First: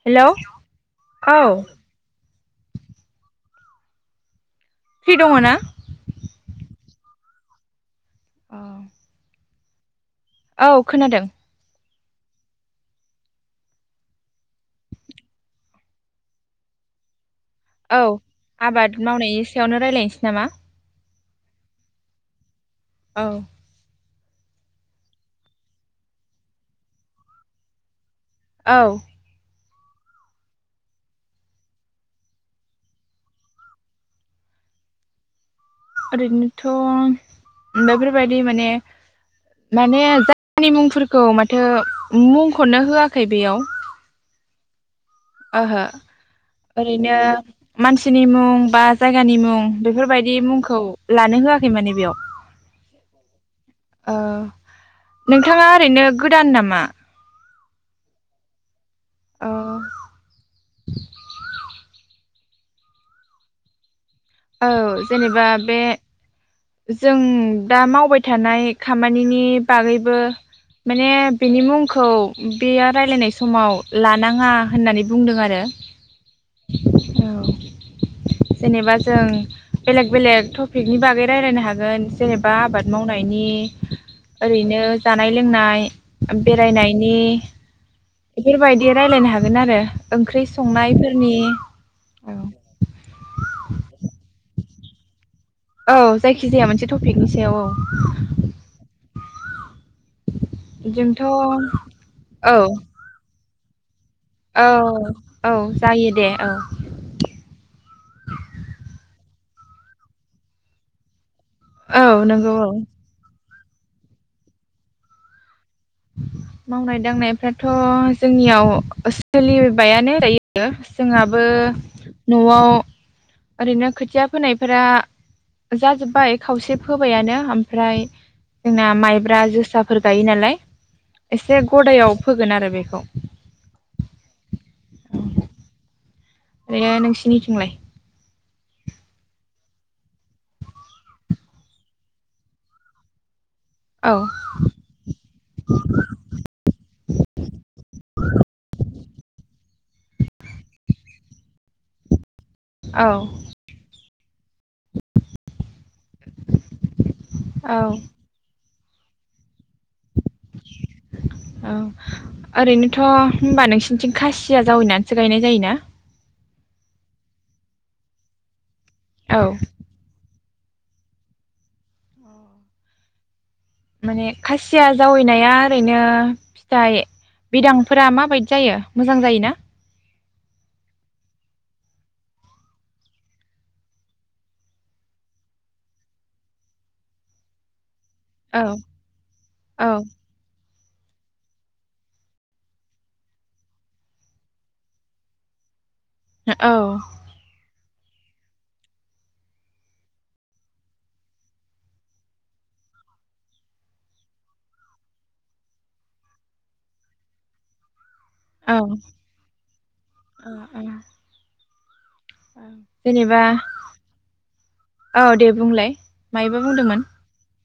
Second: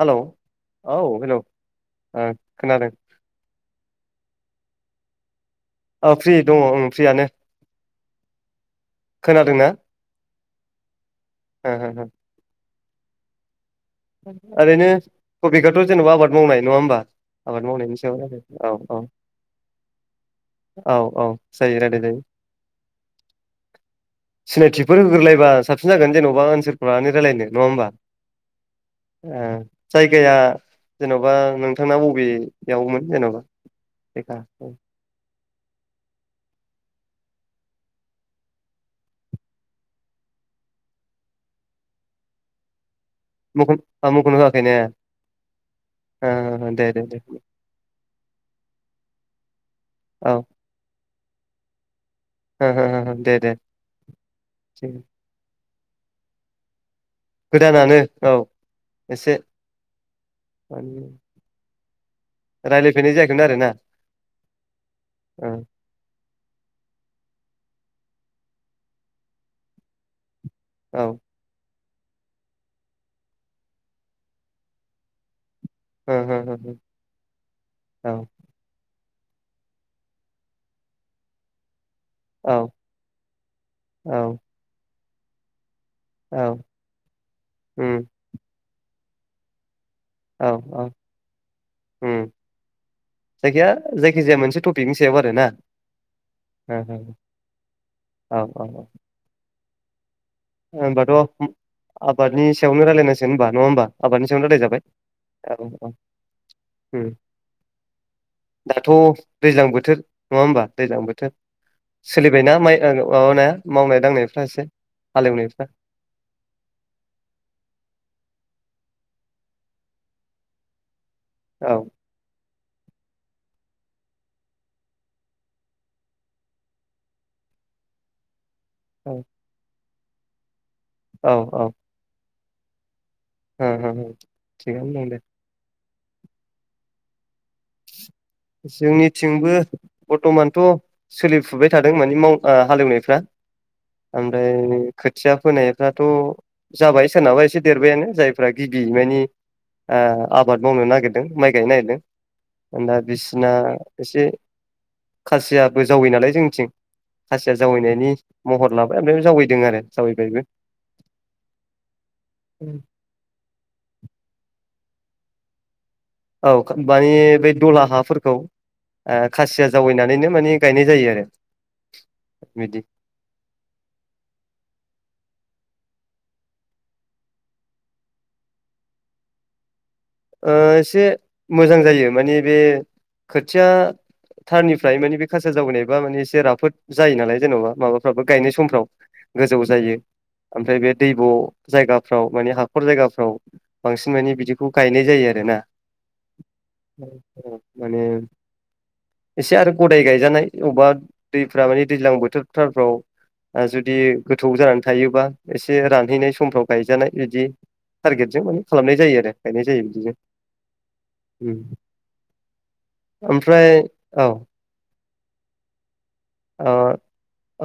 Hello औ hello औ ओ खोनादों? फ्रि दङ' ना? ओ फ्रि दङ' ओं फ्रियानो। अ। खोदोंना? औ खोनादों। [unintelligible] ओरैनो थ'बिखआथ' जेनेबा आबाद मावनाय नङा होमबा? आबाद मावनायनि औ सायाव रायलायनो औ आबाद औ मावनायनि सायावनो रायलायनोसै नामा? औ औ जायो रायलायजायो। औ। सिनायथिफोर होग्रोलायबा साबसिन जागोन जेन'बा ओनसोलखौ लानानै रायलायनो नङा होमबा? औ ओ। जायगाया जेन'बा नोंथांना बबेयावमोन जेन'बा जायगा ओं? ओरैनोथ' बेफोरबायदि माने माने जायगानि मुंफोरखौ माथो मुंखौनो होआ [unintelligible] खायनो ओहो दे ओरैनो मानसिनि मुं बा जायगानि मुं औ ओ बेफोरबायदि मुंखौ लानो होआखै माने बेयाव। हो हो दे दे। ओ नोंथाङा ओरैनो गोदान नामा? गोदानानो औ। एसे औ रायलायफेरनाय जायाखैमोन आरो ना। औ जेनेबा बे जों दा मावबाय थानाय खामानिनि बागैबो औ माने बिनि मुं खौ बे रायलायनाय समाव लानाङा होननानै बुंदों आरो। हो हो हो औ। जेनेबा जों बेलेग बेलेक टपिकनि बागै रायलायनो हागोन। जेनेबा औ आबाद मावनायनि औ ओरैनो जानाय लोंनाय। औ बेरायनायनि उम बेफोरबाय रायलायनो हागोन आरो। ओंख्रि औ औ संनायफोरनि उम औ। जायखिया जायखिजाया मोनसे टपिकनि सायाव आरोना। औ जायखिजाया औ मोनसे टपिकनि सायाव औ। होनबाथ जोंथ' औ आबादनि सायावनो रायलायनांसिगोन होनबा। नङा होनबा। आबादनि सायाव औ रायलायजाबाय औ जायो दे औ ओम दाथ दैज्लां बोथोर नङा होमबा दैज्लां बोथोर। औ नंगौ सोलिबायना औ माइ माबानाया मावनाय दांनायफोरा एसे हाल एवनायफोरा मावनाय दांनायफ्राथ जोंनियाव सोलिबायानो दायो। जोंहाबो औ नआव ओरैनो खोथिया फोनायफोरा जाजोब्बाय खावसे फोबायानो ओमफ्राय। जोंना औ माइब्रा जोसा। फोर गायो नालाय औ एसे गदायाव फोगोन आरो बेखौ ओम ओम ओम थिगैनो दङ दे ओरैनो नोंसिनिथिंलाय? जोंनिथिंबो बरतमानथ सोलिफुबाय थादों माने माव हालेवनायफ्रा औ ओमफ्राय खोथिया फोनायफ्राथ जाबाय सोरनाबा एसे देरबायानो जायफ्रा गिबि माने ओ आबाद मावनो नागिरदों माइ गायनो नागिरदों दा औ बिस ओ एसे खासिया बो जावै नालाय जोंनिथिं खासिया औ जावैनायनि महर लाबो [unintelligible] जावाइदों आरो जावैबायबो [inaudible] औ ओरैनोथ' होनबा नोंसिनिथिं खासिया जावैनानै सो गायनाय जायोना? औ खानबाय बे दलहा हाफोरखौ ओ खासिया जावैनानैनो माने गायनाय जायो आरो औ बिदि माने खासिया जावैनाया ओरैनो फिथाइ बिदांफोरा माबायदि जायो मोजां जायोना ओ एसे मोजां जायो मानि बे खोथिया थारनिफ्राय मानि बे खासिया जावैनाय बा माने एसे राफोद जायो नालाय जेन'बा माबा फ्राबो गायनाय औ समफ्राव गोजौ औ जायो ओमफ्राय बेद दैब' जायगाफ्राव माने हाखर जायगाफ्राव बांसिन मानि बिदिखौ गायनाय जायो आरोना औ [inaudible] माने एसे आरो गदाय गायजानाय अबा दैफ्रा माने दैज्लां बोथोर थारफ्राव ओ जुदि गोथौ जानानै थायो बा एसे रानहैनाय समफ्राव गायजानाय इदि थारगेटजों माने औ खालामनाय जायो आरो नाय जायो बिदिजों औ औ [inaudible] [inaudible] जेनेबा ओमफ्राय औ औ दे बुंलाय मायोबा बुंदोंमोन?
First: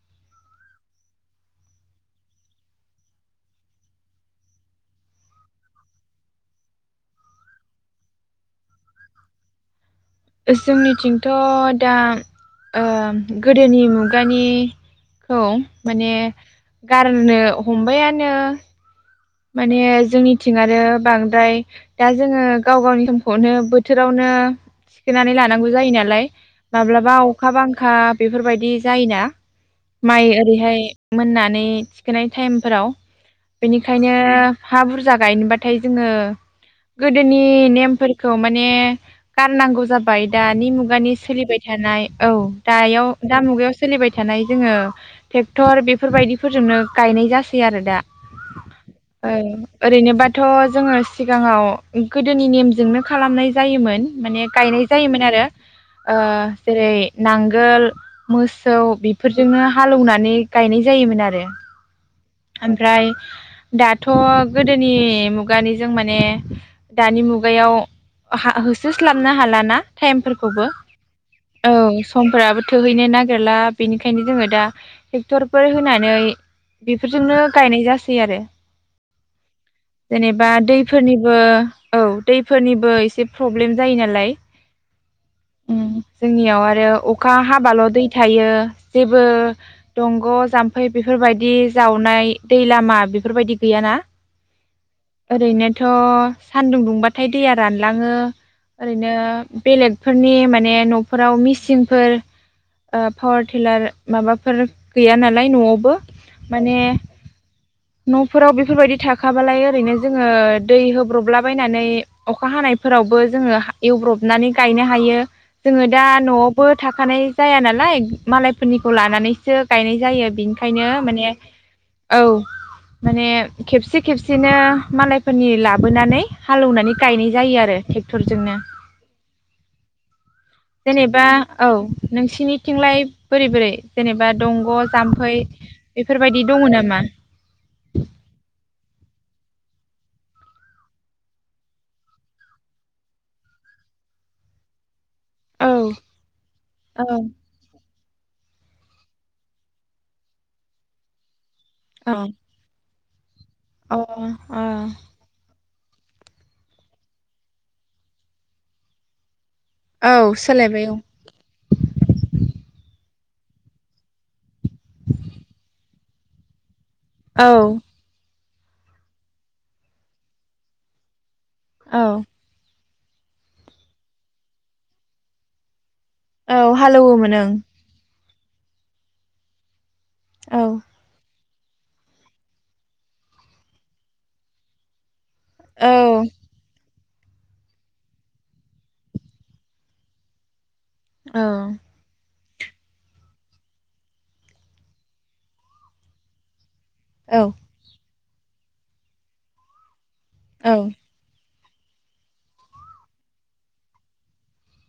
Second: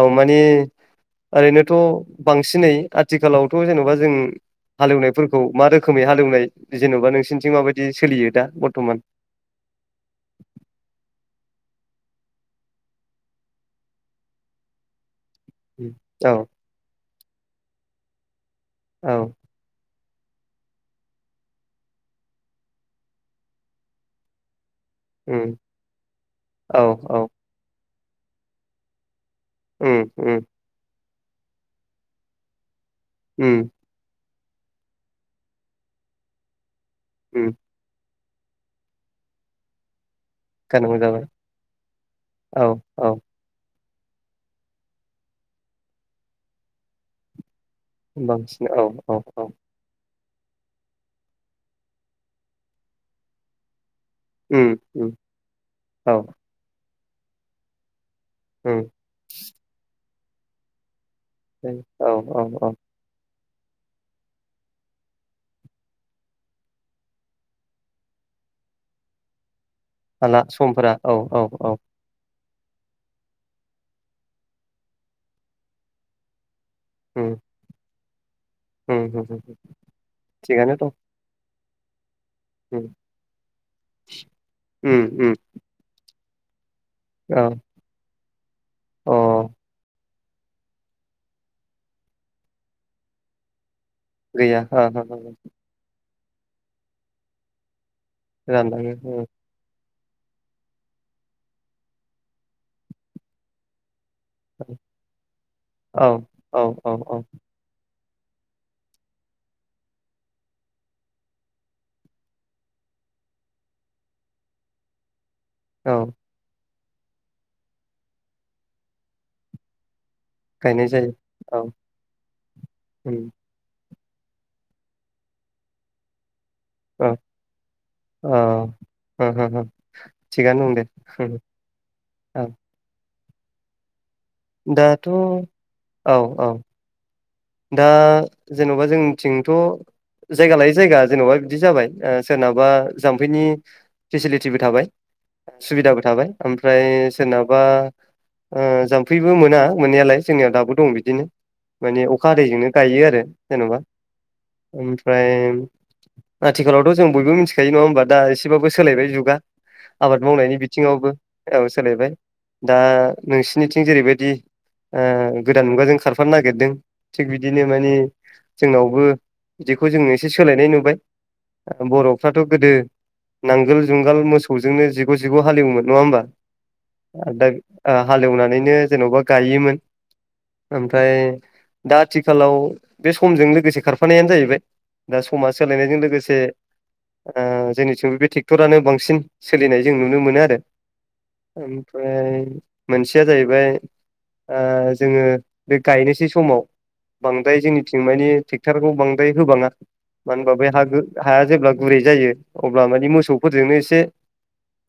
औ मानि ओरैनोथ' बांसिनै आथिखालावथ' जेन'बा जों हालेवनायफोरखौ मा रोखोमै हालेवनाय जेन'बा नोंसिनिथिं माबायदि सोलियो दा बरथमान जोंनिथिंथ' दा ओ गोदोनि मुगानि खौ माने औ गारनो हमबाय आर नो औ माने जोंनिथिं आरो बांद्राय दा जोङो गाव गावनि समखौनो बोथोरावनो थिखोनानै उम लानांगौ जायो नालाय औ माब्लाबा औ अखा बां खा बेफोरबायदि जायोना। उम माइ उम ओरैहाय मोननानै थिखोनाय टाइमफोराव। उम। खायनो हा बुरजा गायनोबाथाय जोङो गोदोनि उम नेमफोर खौ माने गारनांगौ जाब बाय दानि गारनांगौ मुगानि जाबाय सोलिबाय थानाय औ दायाव दा मुगायाव सोलिबाय थानाय जोङो टेक्टर बेफोर बायदिफोरजोंनो गायनाय जास बांसिन औ। औ ओं औ ओरै जेनबाथ' जोङो सिगाङाव गोदोनि नेमजोंनो खालामनाय जायोमोन। माने उम गायनाय उम जायोमोन आरो ओ औ जेरै नांगोल मोसौ उम बेफोरजोंनो हालौना ने गायनाय जायोमोन आर रो औ औ औ ओमफ्राय दाथ' गोदोनि मुगानि जों माने दानि मुगायाव हा-होसोस्लाबनो हालाना? हाला टाइमफोरखौबो समफोरा औ औ समफोराबो थोहैनो नागिरला बेनिखायनो जोङो दा टेक्टरफोर होनानै उम बेफोरजोंनो गायनाय जास सै आरो। उम उम जेनेबा थिगानो दं दैफोरनिबो औ। उम दैफोरनिबो एसे प्रब्लेम जायो नालाय। उम उम जोंनियाव आ रो अखा औ हाबाल' दै थायो। जेबो अ दंग' जाम्फै बेफोरबायदि जावनाय, दै लामा बेफोरबायदि गैयाना। गैया हो हो हो ओरैनोथ' सान्दुं दुंबाथाय दैया रानो लाङो रानलाङो ओरैनो औ बेलेग फोरनि माने नफोराव मिसिंफोर पावार टिलार माबाफोर गैया नालाय नआवबो औ माने औ औ न फोराव बेफोरबायदि थाखाबालाय ओरैनो जोङो दै होब्रबलाबायनानै अखा हानायफोरावबो जोङो एवब्रबनानै गायनो हायो जोङो औ दा नआवबो थाखानाय जाया नालाय मालायफोरनिखौ लानानैसो गायनाय जायो बिनिखायनो गायनाय जायो माने औ औ उम माने खेब खेबसे खेबसेनो मालायफोरनि लाबोनानै हालेवनानै औ गायनाय जायो आरो औ ट्रेक्टरजोंनो हो हो हो थिगानो दं दे जेनेबा औ औ नोंसिनिथिंलाय बोरै बोरै जेनेबा दंग' दाथ' जाम्फै औ बेफोरबायदि औ दङ नामा दा जेन'बा जोंनिथिं थ' जायगा लायै जायगा जेन'बा बिदि जाबाय सोरनावबा जाम्फैनि फेसिलिटिबो थाबाय औ सुबिदाबो थाबाय ओमफ्राय औ सोरनाबा ओ जाम्फैबो मोना मोननायालाय जोंनियाव दाबो दं बिदिनो अखा हादैजोंनो गायो आरो जेनेबा औ अ अ ओमफ्राय आथिखालावथ' जों बयबो मिथिखायो नङा होनबा दा एसेबाबो सोलायबाय जुगा आबाद औ मावनायनि सोलायबाय औ बिथिङावबो औ सोलायबाय दा नोंसोरनिथिं जेरैबायदि ओ गोदान मुगाजों खार फानो नागेरदों थिग औ बिदिनो माने जोंनावबो बिदिखौ जों एसे सोलायनाय नुबाय। ओ औ बर'फ्राथ' गोदो नांगोल जुंगाल मोसौजोंनो जिग' जिग' हालेवोमोन नङा होनबा औ ओ हालौवोमोन [unintelligible] आ हालेवनानैनो जेन'बा गायोमोन ओं ओमफ्राय दा आथिखालाव बे समजों लोगोसे खारफानायानो जाहैबाय। दा समा औ सोलायनायजों लोगोसे ओ जोंनिथिंबो बे टेक्टरानो बांसिन सोलिनाय जों नुनो मोनो आरो औ ओमफ्राय मोनसेया जाहैबाय ओ जोङो बे गायनोसै समाव बांद्राय जोंनिथिं माने टेक्टारखौ बांद्राय होबाङा मानो होनबा बै औ हागो हाया जेब्ला गुरै जायो अब्ला माने मोसौफोरजोंनो एसे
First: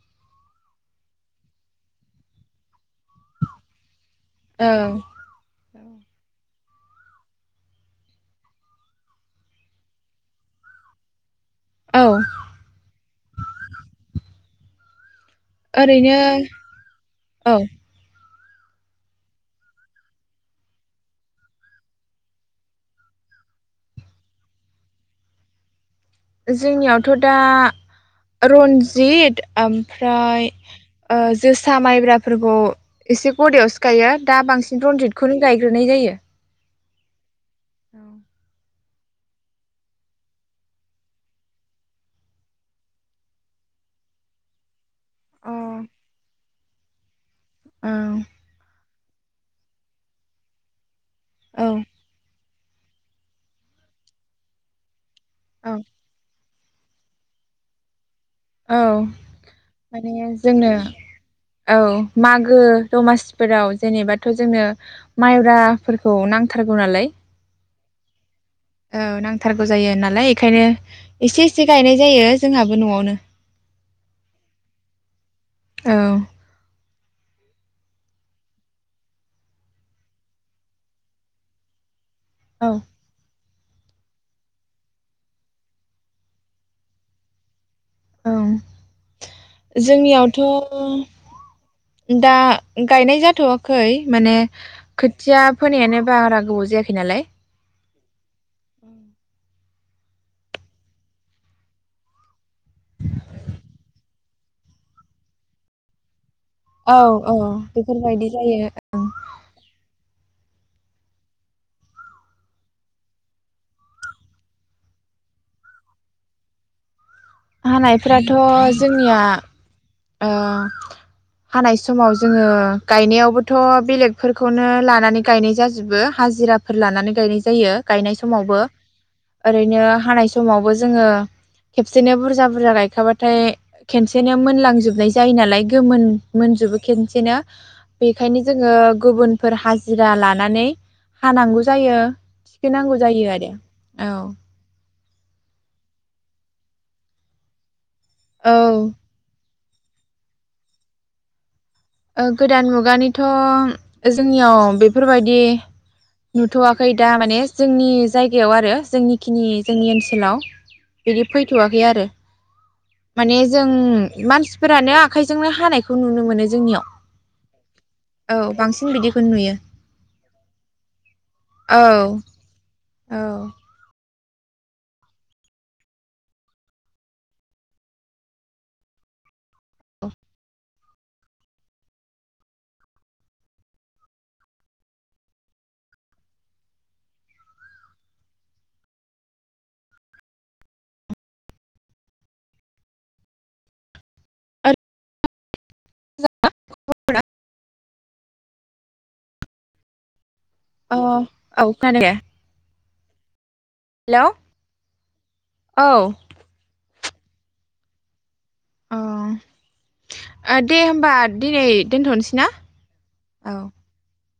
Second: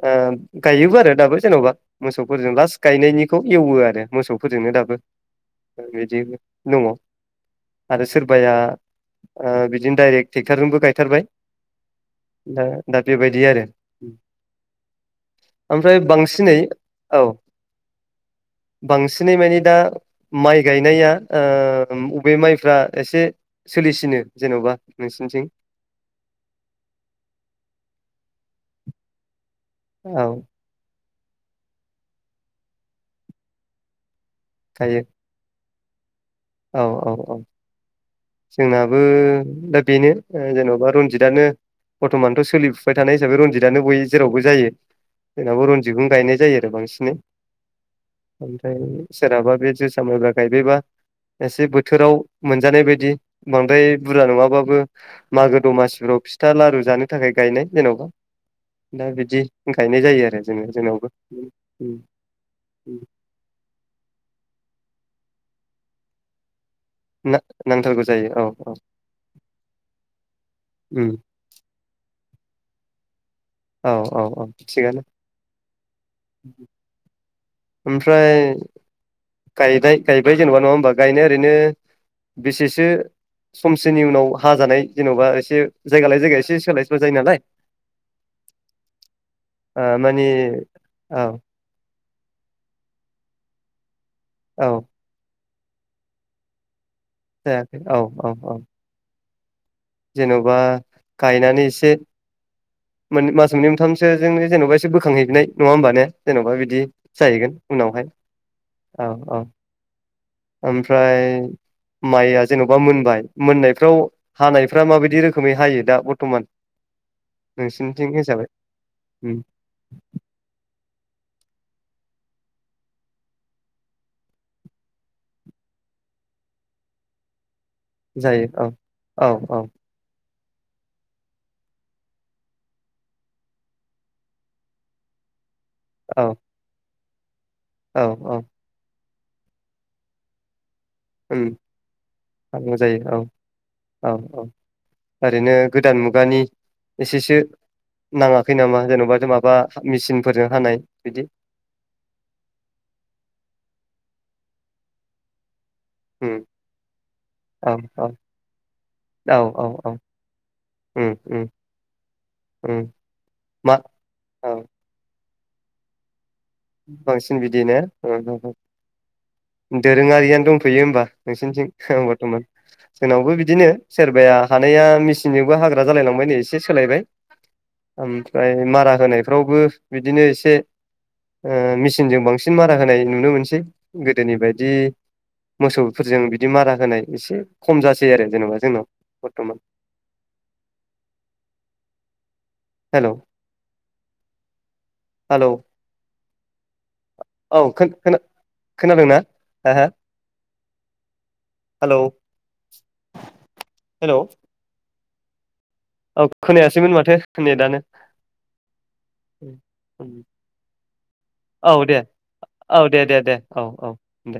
ओ गायोबो आरो दाबो जेन'बा मोसौफोरजों लास्ट। गायनायनिखौ एवो आरो मोसौफोरजोंनो दाबो औ ओ बिदि। दङ आरो सोरबाया ओ बिदिनो डाइरेक टेक्टारजोंबो गायथारबाय। औ दा दा बेबायदि आरो ओमफ्राय ओरैनो बांसिनै औ बांसिनै मानि दा माइ गायनाया ओ अबे माइफ्रा एसे सोलिसिनो जेन'बा नोंसिनिथिं? जोंनियावथ' दा रन्जित औ ओमफ्राय ओ जोसा माइब्राफोरखौ एसे गदयावसो गायो। दा बांसिन गायो रनजिटखौनो गाय [unintelligible] नाय जायो औ औ औ औ जोंनाबो दा बेनो ओ जेन'बा रनजितानो बर्थमानथ' सोलिफुबाय थानाय हिसाबै रनजितानो बय जेरावबो जायो। अ जोंनाबो रनजितखौनो गायनाय जायो। बांसिनै औ ओमफ्राय सोरहाबा बे जोसा मायब्रा गायबायबा औ एसे बोथोराव मोनजानाय बाय बिदि बांद्राय बुरजा नङाबाबो मागो औ दमासिफ्राव फिथा लारु जानो थाखाय गायनाय जेन'बा औ दा बिदि गायनाय माने जायो आरो जोङो जोंनो जोंनावबो औ मागो दमासिफोराव जेनेबाथ' जोनो माइब्राफोरखौ नां थारगौ नालाय ना नांथारगौ जायो औ औ नांथारगौ जायो नालाय एखायनो एसे एसे गायनाय जायो। जोंहाबो न'आवनो औ औ औ थिगानो। औ ओमफ्राय गायदाय गायबाय जेनेबा नङा होमबा गायनाया ओरैनो बेसेसो समसेनि उनाव हा जानाय जेनेबा एसे जायगा लायै जायगा एसे सोलाय सोलाय जायो नालाय। औ ओ माने जोंनियावथ' औ दा गायनाय जाथ'वाखै। माने औ खोथिया फोनायानो बारा गोबाव जायाख जायाखै औ औ औ। जेन'बा गायनानै इसे मोन मास मोननै मोनथामसो जों जेन'बा एसे बोखांहैनाय नङा होमबा ने? जेन'बा बिदि औ औ जाहैगोन उनावहाय बेफोरबायदि जायो। औ औ ओमफ्राय माइया जेन'बा मोनबाय मोननायफ्राव हानायफ्रा माबायदि रोखोमै हायो दा बरथमान? हानायफोराथ' जोंनिया हानाय समाव जोङो गायनायावबोथ' बेलेगफोरखौनो लानानै गायनाय जाजोबो हाजिराफोर लानानै गायनाय जायो। गायनाय जायो समावबो औ औ औ ओरैनो हानाय सम समावबो जोङो खेबसेनो बुरजा बुरजा गायखाबाथाय खेनसेनो मोनलांजोब जोबनाय जायो नालाय। गोमोन औ मोनजोबो केन्से बिदिनो औ औ बेखायनो जोङो गुबुनफोर हाजिरा लानानै हानांगौ जायो नांगौ थिखोनांगौ जायो औ आरो औ औ ओरैनो गोदान मुगानि एसेसो औ नाङाखै नामा जेन'बा जों माबा मेचिनफोरजों हानाय बिदि गोदान मुगानिथ' जोंनियाव बेफोरबायदि उम नुथ'वाखै दा माने औ जोंनि औ जायगायाव आरो औ जोंनिखिनि औ जोंनि औ ओनसोलाव उम बिदि उम फैथ'आखै आरो उम माने जों मा औ मानसिफोरानो आखाइजोंनो हानायखौ नुनो मोनो जोंनियाव। बांसिन बिदिनो औ बांसिन बिदिखौ नुयो दोरोङारियानो दंथयो होमबा औ नोंसिनिथिंं बर्थ'मान औ जोंनावबो बिदिनो सोरब सोरबाया हानाया मेसिनजोंबो हाग्रा जालायलांबायनो एसे सोलायबाय ओमफ्राय मारा होनायफ्रावबो बिदिनो एसे ओ मेचिनजों बांसिन मारा होनाय नुनो मोनसै गोदोनि बायदि मोसौफोरजों बिदि मारा होनाय एसे खम जासै आरो जेनेबा जोंनाव बर्थमान। हेलौ अ हेलौ। औ खोनादोंना? हा हा अ औ [unintelligible] हेल' हेलौ। औ खोनायासैमोन माथो नेदानो? औ दे होमबा दिनै औ दे दोन्थ'नोसै ना? औ दे दे दे औ दे।